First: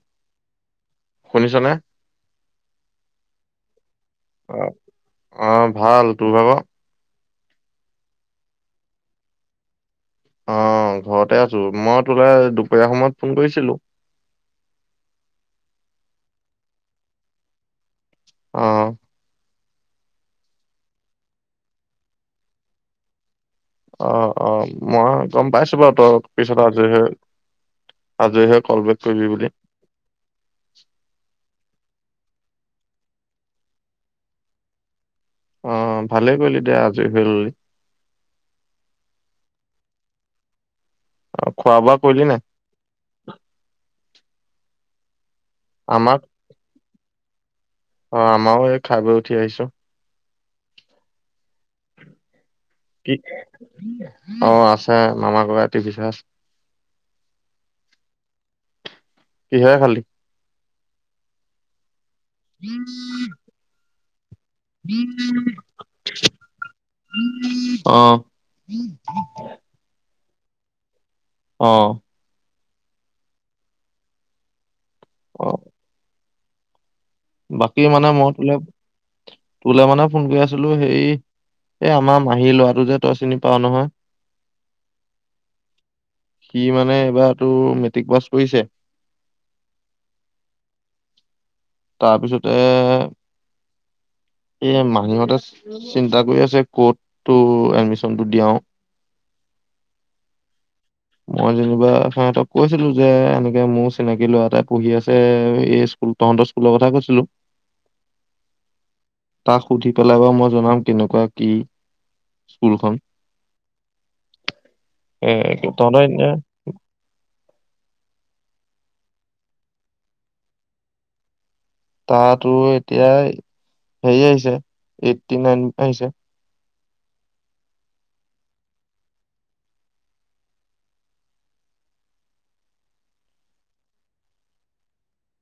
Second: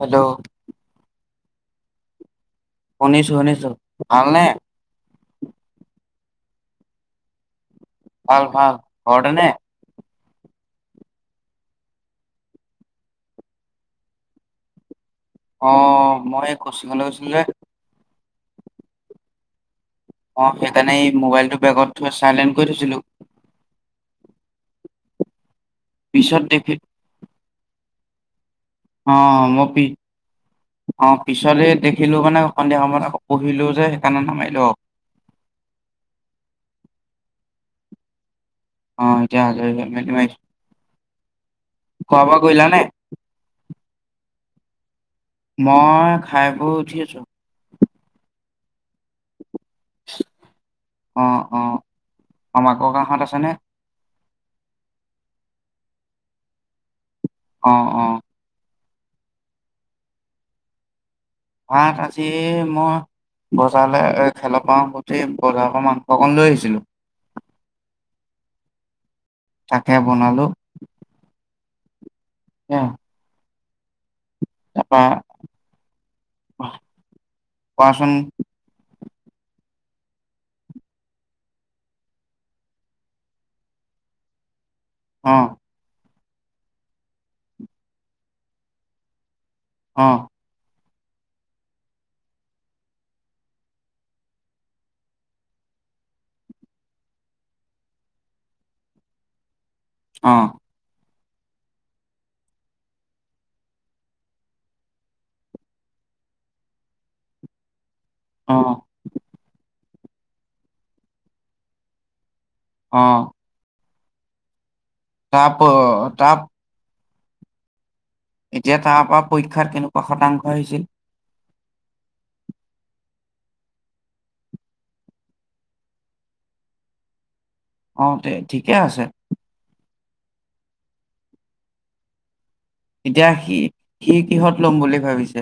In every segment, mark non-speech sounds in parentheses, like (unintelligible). হব শুনিছনে শুনিছো শুনিছো ভাল নে অ', অ ভাল তোৰ ভাগৰ ভাল ভাল ঘৰতে নে অ ঘৰতে আছো মই তোলে দুপৰীয়া সময়ত ফোন কৰিছিলো অ মই কোচিঙলৈ গৈছিলো যে অ অ', সেইকাৰণেই এই মোবাইলটো বেগত থৈ চাইলেন্ট কৰি থৈছিলোঁ। অ', অ', মই গম পাইছোঁ। (unintelligible) পিছত আজৰি হৈ আজৰি হৈ কল বেক কৰিবি বুলি। অ', মই পি, অ', পিছত সেই দেখিলোঁ মানে সন্ধিয়া সময়ত আকৌ পঢ়িলোঁ যে, সেইকাৰণেই নামাৰিলোঁ আৰু অ', ভালেই কৰিলি দে। আজৰি হৈ ল'লি অ', এতিয়া আজৰি হৈ কেনে মাৰিছোঁ। অ', খোৱা কৰিলি বোৱা নাই? কৰিলা নে? মই আমাক খাই বৈ উঠি আছোঁ। অ', আমাৰো এই খাই, বৈ উঠি আহিছোঁ। অ'। অ', (unintelligible) কি ককাহঁত আছেনে? অ', আছে, মামা ককায়ে টিভি চাই আছে। অ', অ'। কিহেৰে খালি? (unintelligible) আজি মই বজাৰলৈ এই খেলৰ পৰা আহোঁতেই বজাৰৰ পা, মাংস অকন লৈ আহিছিলোঁ। অ', তাকে বনালোঁ। অ'। (unintelligible) অ', (unintelligible) (unintelligible) বাকী মানে কোৱাচোন মই বোলে তোলে মানে ফোন কৰি আছিলো হেই এই আমাৰ মাহী লৰাটো যে তই চিনি পাও নহয়। অঁ। সি মানে এইবাৰ তোৰ মেট্ৰিক পাছ কৰিছে। অঁ। তাৰপিছতে এ' মাহীহঁতে চিন্তা কৰি আছে কতটো এডমিচনটো দিয়াও। অঁ। মই যেনিবা সিহঁতক কৈছিলো যে এনেকে মোৰ চিনাকি লৰা এাই পঢ়ি আছে এই স্কুল তহঁতৰ স্কুলৰ কথা কৈছিলো। অ তাক সুধি পেলাবা মই জনাম কেনেকুৱা কি স্কুলখন অ তাৰ একদম। প- তাৰ (unintelligible) যে তাৰ পৰা পৰীক্ষাত কেনেকুৱা শতাংশ আহিছিল। তাতো এতিয়া হেৰি আহিছে এইটটি নাইন আহিছে। অ তে ঠিকে আছে। এতিয়া সি সি কিহত লম বুলি ভাবিছে?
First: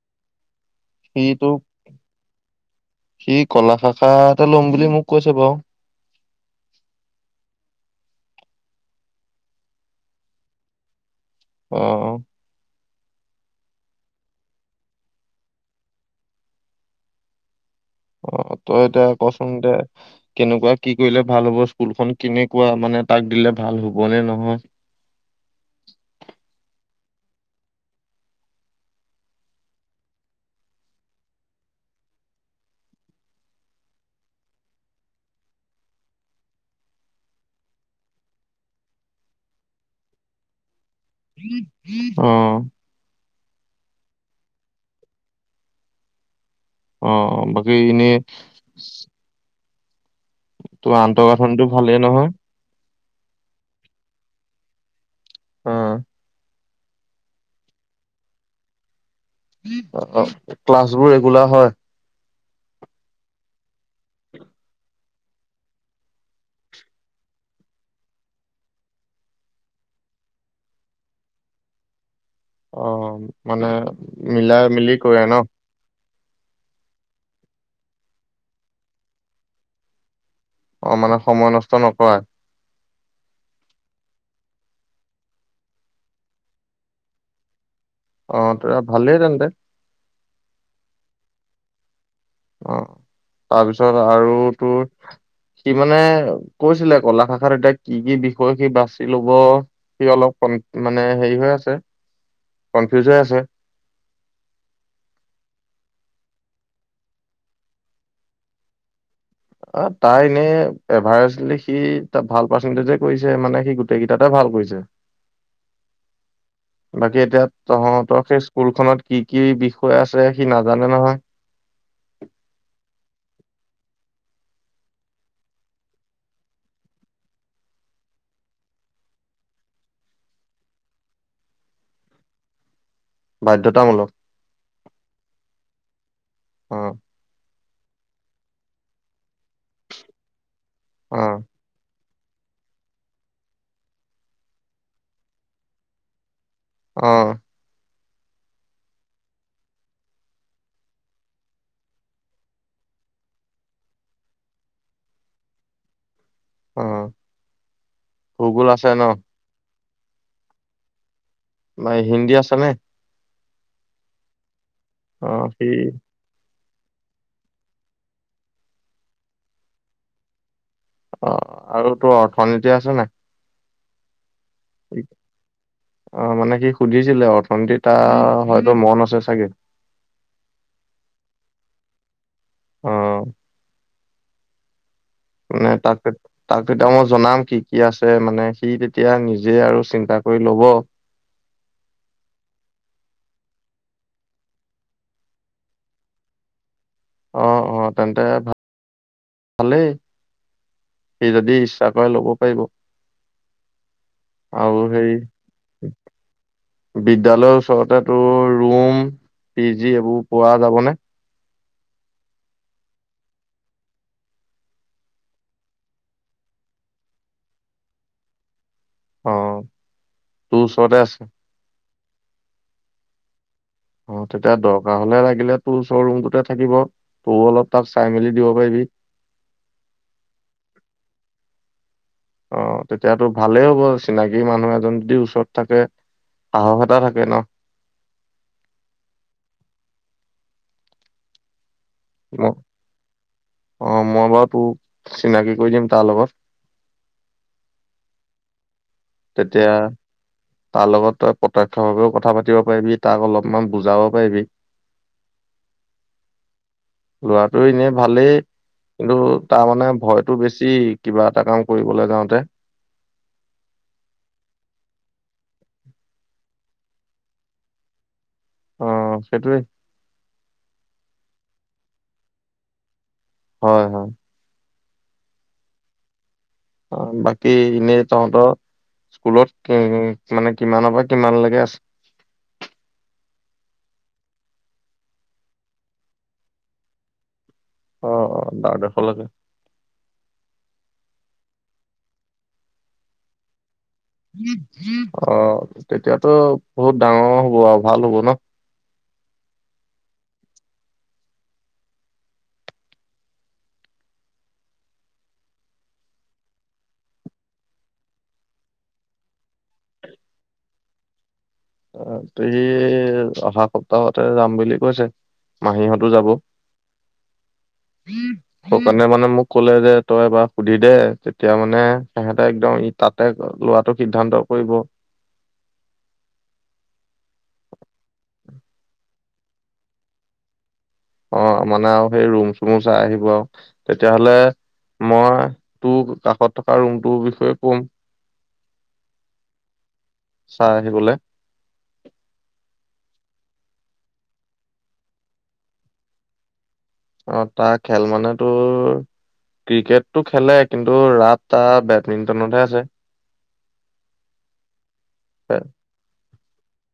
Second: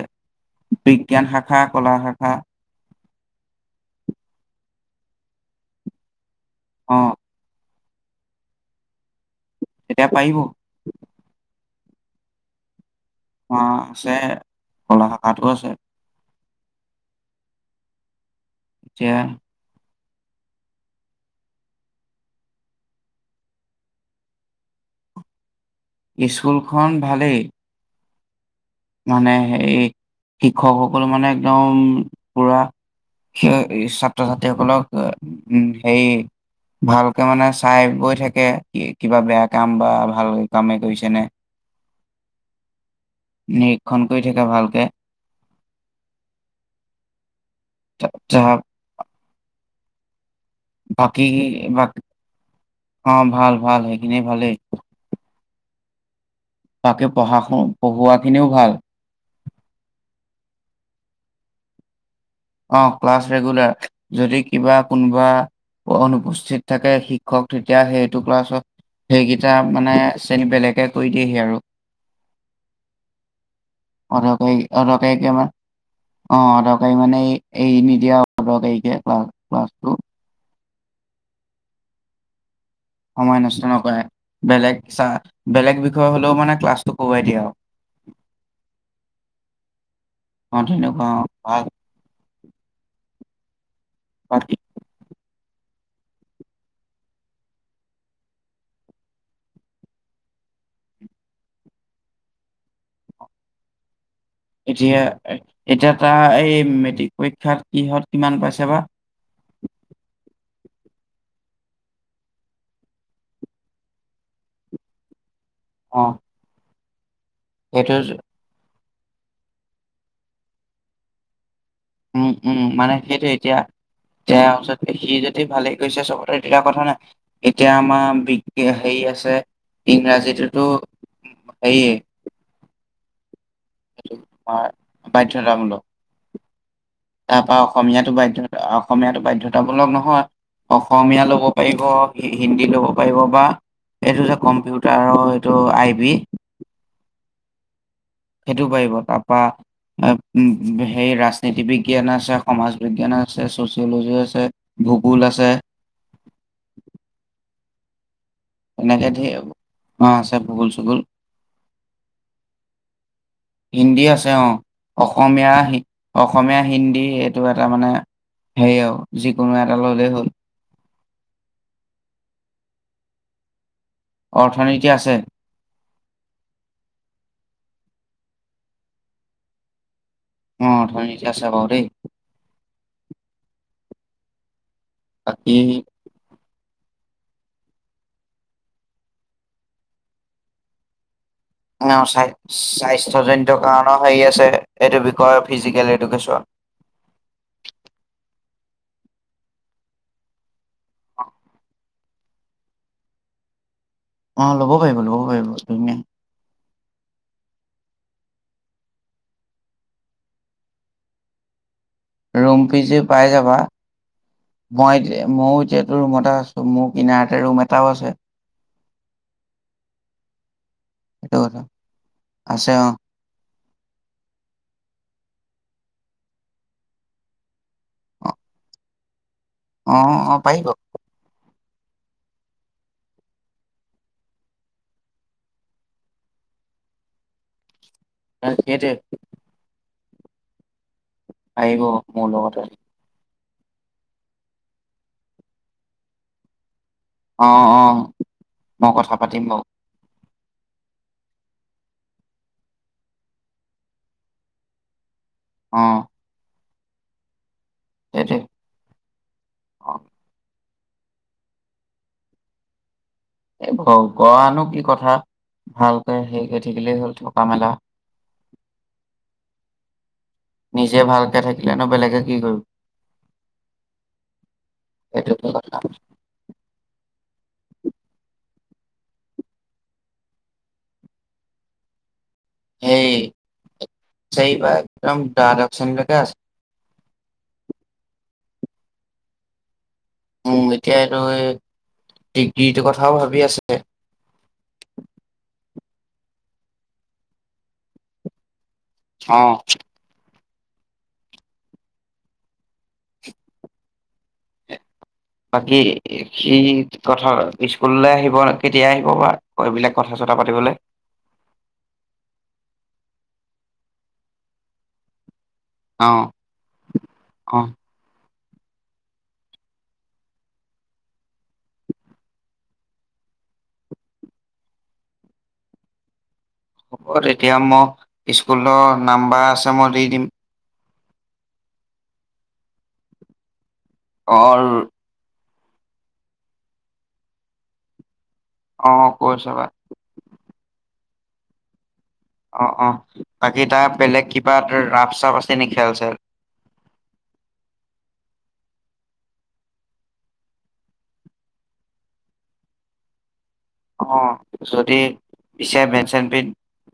বিজ্ঞান সিটো শাখা, কলা শাখা সি কলা শাখা এটা ল'ম বুলি মোক কৈছে বাও। অ। তেতিয়া পাইব অ অ। অ আছে কলা শাখাতো আছে। অ তই এতিয়া কচোন দে কেনেকুৱা কি কৰিলে ভাল হ'ব স্কুলখন কেনেকুৱা মানে তাক দিলে ভাল হ'বনে নহয়? স্কুলখন ভালেই। মানে হে শিক্ষকসকল মানে একদম পুৰা হে ছাত্ৰ- ছাত্ৰীসকলক উম, হে ভালকে মানে চাই বৈ থাকে কিবা বেয়া কাম বা ভাল কামেই কৰিছে নে উম, নিৰীক্ষণ কৰি থাকে ভালকে। উম, এই এনে তা- তা- ত' বাকী আন্তঃগাঁথনি টো ভালেই বাকী নহয়? অ, ভাল-ভাল সেইখিনি ভালেই। অ', বাকে পঢ়া পঢ়োৱাখিনিও ভাল। অ, ক্লাছ বোৰ ৰেগুলাৰ হয়? অ, ক্লাছ ৰেগুলাৰ। যদি কিবা কোনোবা বা অনুপস্থিত থাকে শিক্ষক তেতিয়া সেইটো ক্লাছত সেইকেইটা মানে শ্ৰেণী বেলেগে কৰি দিয়েহি আৰু। অ, মানে অদৰকাৰী মিলাই মিলি কৰে অদৰকাৰীকে ন'? মানে অ দৰকাৰী মানে এই এই নিদিয়া পদকাৰকে ক্লাছ ক্লাছটো অ মানে সময় নষ্ট নকৰা। সময় নষ্ট নকই বেলেগ বেলেগ বিষয় হলেও মানে ক্লাছটো কোৱাই দিয়ে আৰু অ তৰা ভালেই তেন্ততে। অ তেনেকুৱা। অ তাৰপিছত। তাৰপিছত আৰু বাকী তোৰ সি মানে কৈছিলে কলা শাখাত এতিয়া কি কি বিষয় সি বাচি লব সি অলপ কন মানে হেৰি হৈ আছে কনফিউজ হৈ আছে। এতিয়া এতিয়া তাৰ এই মেট্ৰিক পৰীক্ষাত কিহত কিমান পাইছে বা। অ তাই এনেই এভাৰেষ্টলি সি ত ভাল পাৰ্চেণ্টেজে কৰিছে মানে সি গোটেই কেইটাতে ভাল কৰিছে। অ। ল (unintelligible) সি এতিয়া সেইটো য- তহঁতৰ সেই স্কুলখনত কি কি বিষয় আছে সি নাজানে নহয়। উম উম মানে সেইটো এতিয়া তাৰ ওচতে সি যদি ভালেই গৈছে চবতে তেয়া কথা নাই এতিয়া আমাৰ বি হেৰি আছে ইংৰাজীটোতো হেয়ে বাধ্যতামূলক হয় বাধ্যতামূলক। অ। তাৰ পৰাা অসমীয়াাতো বাধ্যা অসমীয়াাতো বাধয় বাধ্যতামূলক নহয় অ অসমীয়া ল'ব পাৰিব। হি -হিন্দী ল'ব পাৰিব বা এইটো যে কম্পিউটাৰৰ এইটো আই বি অ', সেইটো পাৰিব তাৰপা সেই ৰাজনীতি বিজ্ঞান আছে, সমাজ বিজ্ঞান আছে, ছচিয়লজি আছে, ভূগোল আছে অহ', এনেকে ধেৰ অ, আছে ভগোল - চুগোল। (unintelligible) হিন্দী আছ নে? হিন্দী আছে অ, অ অসমীয়া সি আহি অসমীয়া হিন্দী এইটো এটা মানে হেৰি আৰু যিকোনো এটা ল'লেই হ'ল। অ, আৰু তোৰ অৰ্থনীতি আছে নে নাই? অৰ্থনীতি আছে (unintelligible) অ, মানে কি সুধিছিলে অৰ্থনীতি তাও হয়তো মন আছে চাগে। অ, অৰ্থনীতি আছে বাৰু দেই। অহ', বাকী নাই তাকেত তাক তেতিয়া মই জনাম কি - কি আছে মানে সি তেতিয়া নিজে আৰু চিন্তা কৰি লব। (unintelligible) স্বা - স্বাস্থ্যজনিত কাৰণ হেৰি আছে এইটো বিকয় ফিজিকেল এডুকেচন। অ অ তেন্তে ভালেই সি যদি ইচ্ছা কৰে ল'ব পাৰিব অ ল'ব আৰু পাৰিব হেৰি ল'ব পাৰিব ধুনীয়াই বিদ্যালয়ৰ ওচৰতে তোৰ ৰুম পি জি এইবোৰ পোৱা যাবনে ৰুম পি পাই যাবা মই এতিয়া ময়ো এতিয়াতো ৰুমতে আছোঁ মোৰ কিনাৰতে ৰুম এটাও আছে। অ তোৰ ওচৰতে আছে। সেইটো কথা। আছে অ। অ তেতিয়া দৰকাৰ হ'লে লাগিলে তোৰ ওচৰ ৰুমটোতে থাকিব তোৰ অলপ তাক চাই মেলি দিব পাৰিবি। অ অ পাৰিব। অ তেতিয়াতো ভালেই হ'ব চিনাকি মানুহ এজন যদি ওচৰত থাকে সাহস এটা থাকে ন। ন সেইটো। আহিব। ম মনতে। অ মই বাৰু তোক চিনাকি কৰি দিম তাৰ লগত। অ অ মই কথা পাতিম বাৰু। তেতিয়া তাৰ লগত তই প্ৰত্যক্ষভাৱেও কথা পাতিব পাৰিবি তাক অলপমান বুজাব পাৰিবি। অ ল'ৰা এনেই ভালেই সেইটোৱে কিন্তু তাৰ মানে অ ভয়তটো বেছি। এই কিবা এটা কাম কৰিবলৈ যাওঁতে। গনো কি কথা ভালকে হেৰি কৰি থাকিলেই হ'ল থকা মেলা। অ সেইটোৱেই। নিজে ভালকে থাকিলে ন বেলেগে কি কৰিব। হয় হয়। এইটো কোনত কাম। অ বাকী এনেই তহঁতৰ স্কুলত মানে কিমানৰ পৰা কিমান লকে আছে। হেই চাৰিবাৰ একদম দাদ্বশ শেণীৰ লকে আছে। অ অ দাদ্বাশলৈকে। মোক এতিয়া এইটো ডিগ্ৰীটো কথাও ভাবি আছে। অ তেতিয়াতো বহুত ডাঙৰ হ'ব আৰু ভাল হ'ব ন। অহ (unintelligible) বাকী সি কথা স্কুললৈ আহিব কেতিয়া আহিব বা এইবিলাক কথা চথা পাতিবলৈ। তুহি অহা সপ্তাহতে যাম বুলি কৈছে। মাহীহঁতো অ', যাব। অ', সকে মানে মোক ক'লে যে তই এবাৰ সুধি দে তেতিয়া মানে সিহঁতে একদম ই তাতে লোৱাটো সিদ্ধান্ত কৰিব। ব এতিয়া মক স্কুলৰ নাম্বাৰ আছে মই দি দিম। অ মানে আৰু সেই ৰুম চুমো চাই আহিব আৰু। তেতিয়াহ'লে অ', মই তটো কাষত থকা ৰুমটো বিষয়ে কম। অ কৈয় চাবা। চাই আহিবলৈ। অ অ বাকী তাৰ বেলেগ কিবা এ ৰাপ চাফ আছে নেকি খেল চেল। অ তাৰ খেল মান তো ক্ৰিকেটটো খেলে কিন্তু ৰাপ তাৰ বেডমিণ্টনতহে আছে। অ যদি পিছে বেট চেম্পিন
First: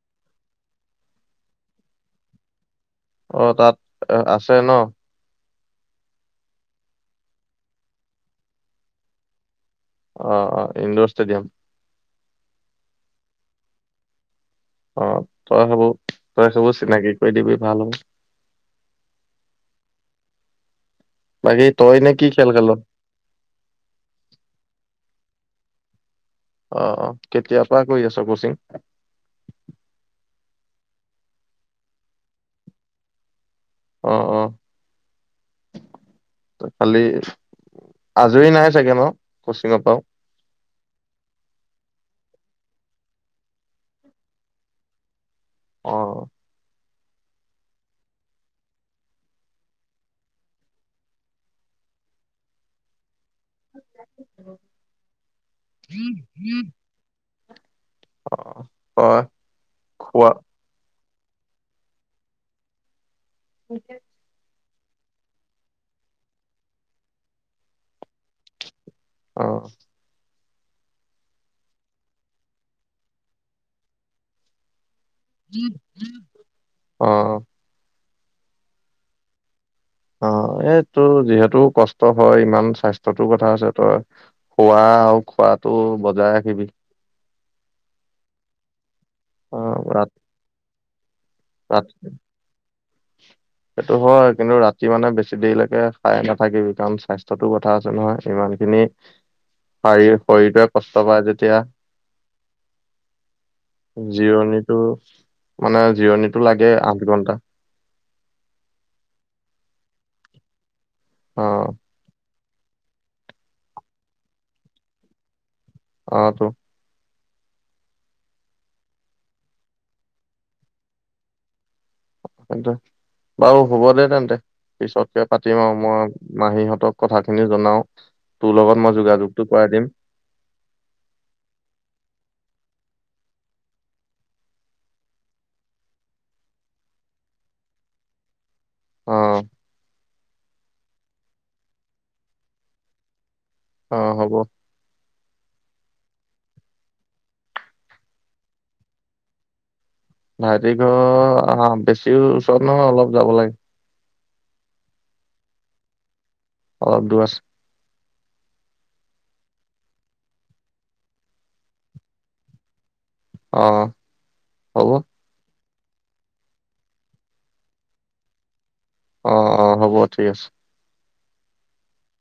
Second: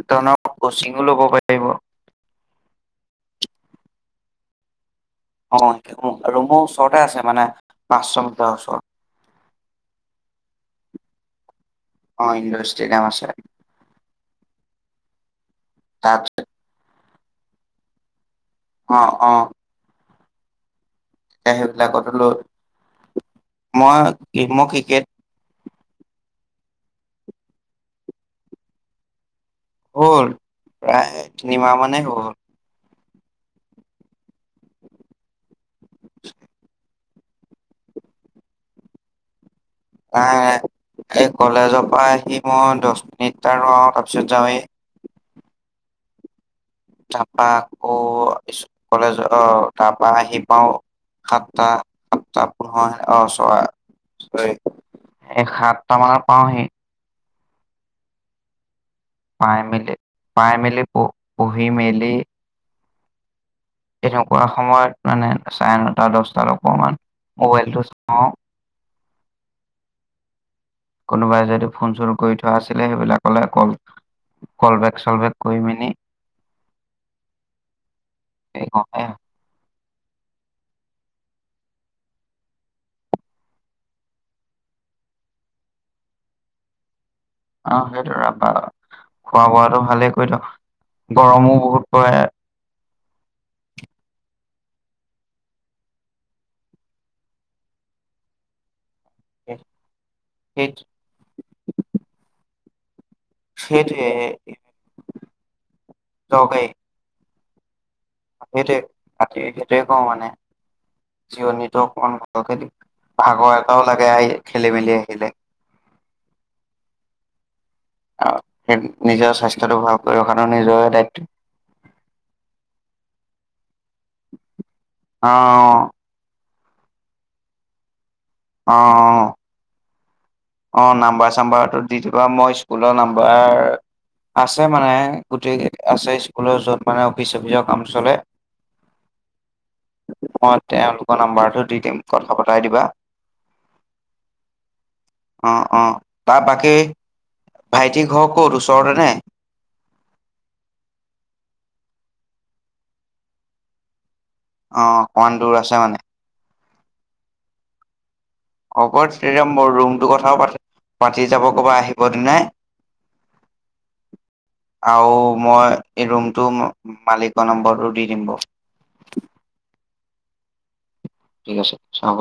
তইনো কোচিঙো ল'ব পাৰিব অ তাত আছে ন? অ ৰুমৰ ওচৰতে আছে মানে পাঁচশ মিটাৰৰ ওচৰত। অ, অ, ইণ্ডৰ ষ্টেডিয়াম। অ ইণ্ডৰ ষ্টেডিয়াম আছে। অ তই হব তাত তই সবৰ চিনাকি। কৰি দিবি ভাল হ'ব। অ, অ, বাকী তই এনে সেইবিলাকতো কি লৈ খেল খেল অ মই মই ক্ৰিকেট অ, অ, কেতিয়া পৰা কৰি আছ কচিং। হ'ল প্ৰায় তিনিমাহ মানে হৈ গ'ল। অ, অ'। তই খালি আজৰি নাই চাগে ন? কচিঙৰ পৰাও নাই, এই কলেজৰ পৰাই এ মই দচ মিনিটাৰ তাৰপিছত যাওঁৱে। অ', তাৰপা আকৌ কলেজ অ তাৰপা আহি পাও সাতটা সাতটা পোন্ধৰ আহ চৰা। এ সাতটা মানত পাওহি। অ', হয় পায় খোৱা মেলি-পায় মেলি পো পুহি মেলি এনেকুৱা সময়ত মানে চাৰে নটা দচটাত অকমান মোবাইলটো চাওঁ। অ (unintelligible) কোনোবাই যদি ফোন চুন কৰি থোৱা আছিলে সেইবিলাকলে ক'ল -ক'লবেক (unintelligible) অহ, (unintelligible) অ, এ তোৰ যিহেতু কষ্ট হয় ইমান স্বাস্থ্যটোৰ কথা আছে তই শুৱা আৰু খোৱাটো বজাই ৰাখিবি। অ, সেইটোৱে আপনাৰ অ, খোৱা অ বোৱাটো ৰাত ভালেই কৰি থ' গৰমো ৰাত বহুত পৰে। সেইটো হয় কিন্তু ৰাতি মানে বেছি দেৰিলৈকে খাই নাথাকিবি কাৰণ স্বাস্থ্যতো কথা আছে নহয় ইমান খিনি শাৰীৰ সেই শৰীৰটোৱে কষ্ট পায় যেতিয়া সেইটোৱে জিৰণিটো মানে জিৰণিটো দৰকাৰী লাগে আঠ ঘন্টা। সেইটোৱে (unintelligible) সেইটোৱে কওঁ মানে। অ জিঅণীতো অকমান খেতি ভাগৰ এটাও লাগে আহি খেলি মেলি আহিলে, অ ত! আৰু সেই নিজৰ স্বাস্থ্যটো ভালক ৰখাটো নিজৰে দায়িত্ব সটো বও হ'ব দে তেন্তে পিছতকে অ পাতিম আৰু মই মাহীহঁত স কথাখিনি জনাও তোৰ অ লগত মই অ যোগাযোগতটো কৰাই দিম। অ নাম্বাৰ চাম্বাৰো দি দিবা মই স্কুলৰ নাম্বাৰ আছে মানে গোটেই আছে স্কুলৰ য'ত মানে অফিচ চফিচৰ কাম চলে। অ অ' তেওঁলোকৰ নাম্বাৰটো দি দিম কথা পতাই দিবা। অ হ'ব। অ অ তাৰ বাকী ভাইটিক হওক'ত ওচৰতে ন?? ভাইটি ঘৰ আহ বেছি ওচৰত নহয় অলপ যাব লাগে। অ অকমান দূৰ আছে মানে, অল দুৱছ! হ'ব তেতি মোৰ ৰুমটো কথা পাতি যাব ক'বা আহিব দ নাই অ হ'ব অ আৰু মই এই ৰুমটো মালিকৰ নম্বৰটো দি দম ব অ অ হ'ব ঠিক আছে। ঠিক আছে চাব